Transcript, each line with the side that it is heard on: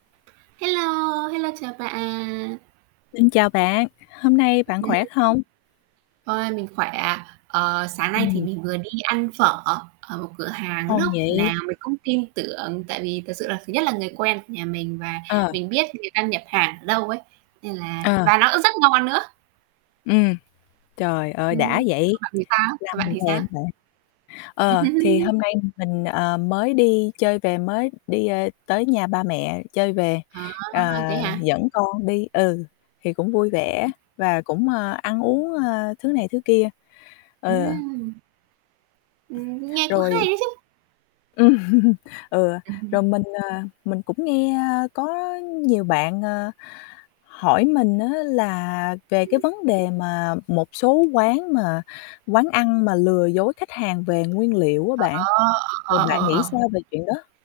right: Hello, hello chào bạn.
left: Xin chào bạn, hôm nay bạn
right: Ừm.
left: khỏe không?
right: Ôi, mình khỏe ạ. Ờ, sáng nay thì
left: Ừm.
right: mình vừa đi ăn phở ở một cửa hàng
left: Ngon
right: lúc
left: nhỉ?
right: nào mình cũng tin tưởng tại vì thật sự là thứ nhất là người quen của nhà mình và
left: Ờ.
right: mình biết người ta nhập hàng ở đâu ấy, nên là
left: Ờ.
right: và nó á rất ngon nữa.
left: Ừm, trời ơi
right: Ừm.
left: đã vậy,
right: Còn bạn thì sao?
left: làm
right: Còn bạn
left: mình
right: thì sao?
left: thèm bạn. Ờ, thì hôm nay mình, ờ, mới đi chơi về, mới đi, ơ, tới nhà ba mẹ chơi về,
right: À,
left: ờ,
right: thế hả?
left: dẫn con đi, ừ, thì cũng vui vẻ và cũng, ơ, ăn uống, ơ, thứ này thứ kia. Ờ.
right: Ừm. Ừm, nghe cũng hay
left: Rồi.
right: đấy chứ!
left: Ừ, ừ,
right: Ừm hứm.
left: rồi mình, à, mình cũng nghe có nhiều bạn, à, hỏi mình á là về cái vấn đề mà một số quán mà quán ăn mà lừa dối khách hàng về nguyên liệu á
right: Ờ,
left: bạn, vậy
right: ờ,
left: bạn
right: ờ,
left: nghĩ
right: ờ.
left: sao về chuyện đó?